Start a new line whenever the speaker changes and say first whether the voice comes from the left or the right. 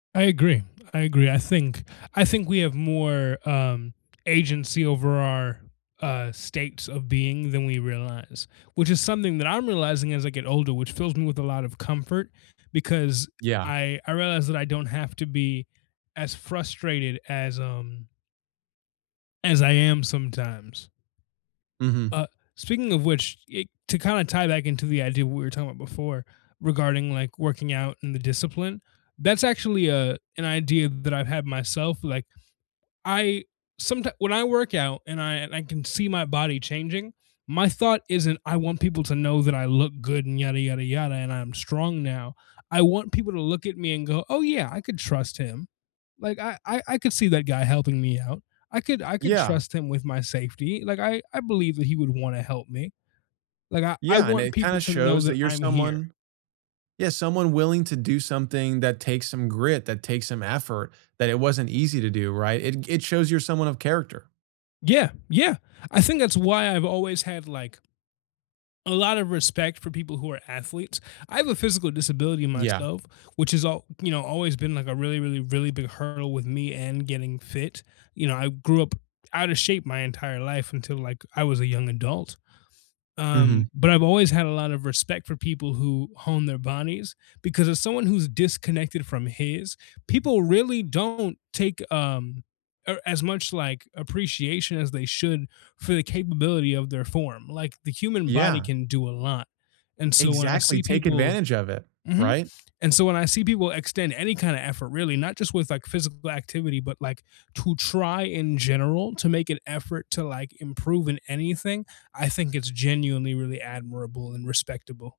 left: I agree, I agree, I think I think we have more, um, agency over our, uh, states of being than we realize, which is something that I'm realizing as I get older, which fills me with a lot of comfort because
right: Yeah.
left: I I realized that I don't have to be as frustrated as, um as I am sometimes.
right: Mhm.
left: Uh, speaking of which, eh, to kinda tie back into the idea what we were talking about before, regarding like working out in the discipline, that's actually, uh, an idea that I've had myself, like, I someti when I work out and I and I can see my body changing, my thought isn't, "I want people to know that I look good and yada, yada, yada, and I'm strong now." I want people to look at me and go, "Oh yeah, I could trust him. Like I I I could see that guy helping me out, I could I could
right: Yeah.
left: trust him with my safety, like I I believe that he would wanna help me," like, I I
right: Yeah, and
left: want
right: it
left: people
right: kinda
left: to know
right: shows
left: that
right: that you're
left: I'm here.
right: someone Yeah, someone willing to do something that takes some grit, that takes some effort, that it wasn't easy to do, right? It g it shows you're someone of character.
left: Yeah, yeah, I think that's why I've always had like a lot of respect for people who are athletes, I have a physical disability
right: Yeah.
left: myself, which is all you know, always been like a really, really, really big hurdle with me and getting fit, you know, I grew up outta shape my entire life until, like, I was a young adult, um,
right: Mhm.
left: but I've always had a lot of respect for people who hone their bodies, because as someone who's disconnected from his, people really don't take, um or as much, like, appreciation as they should for the capability of their form, like the human body
right: Yeah.
left: can do a lot, and so when I
right: Exactly,
left: see
right: take
left: people
right: advantage of it,
left: Mhm,
right: right?
left: and so when I see people extend any kinda effort really, not just with, like, physical activity, but like, to try in general to make an effort to, like, improve in anything, I think it's genuinely really admirable and respectable.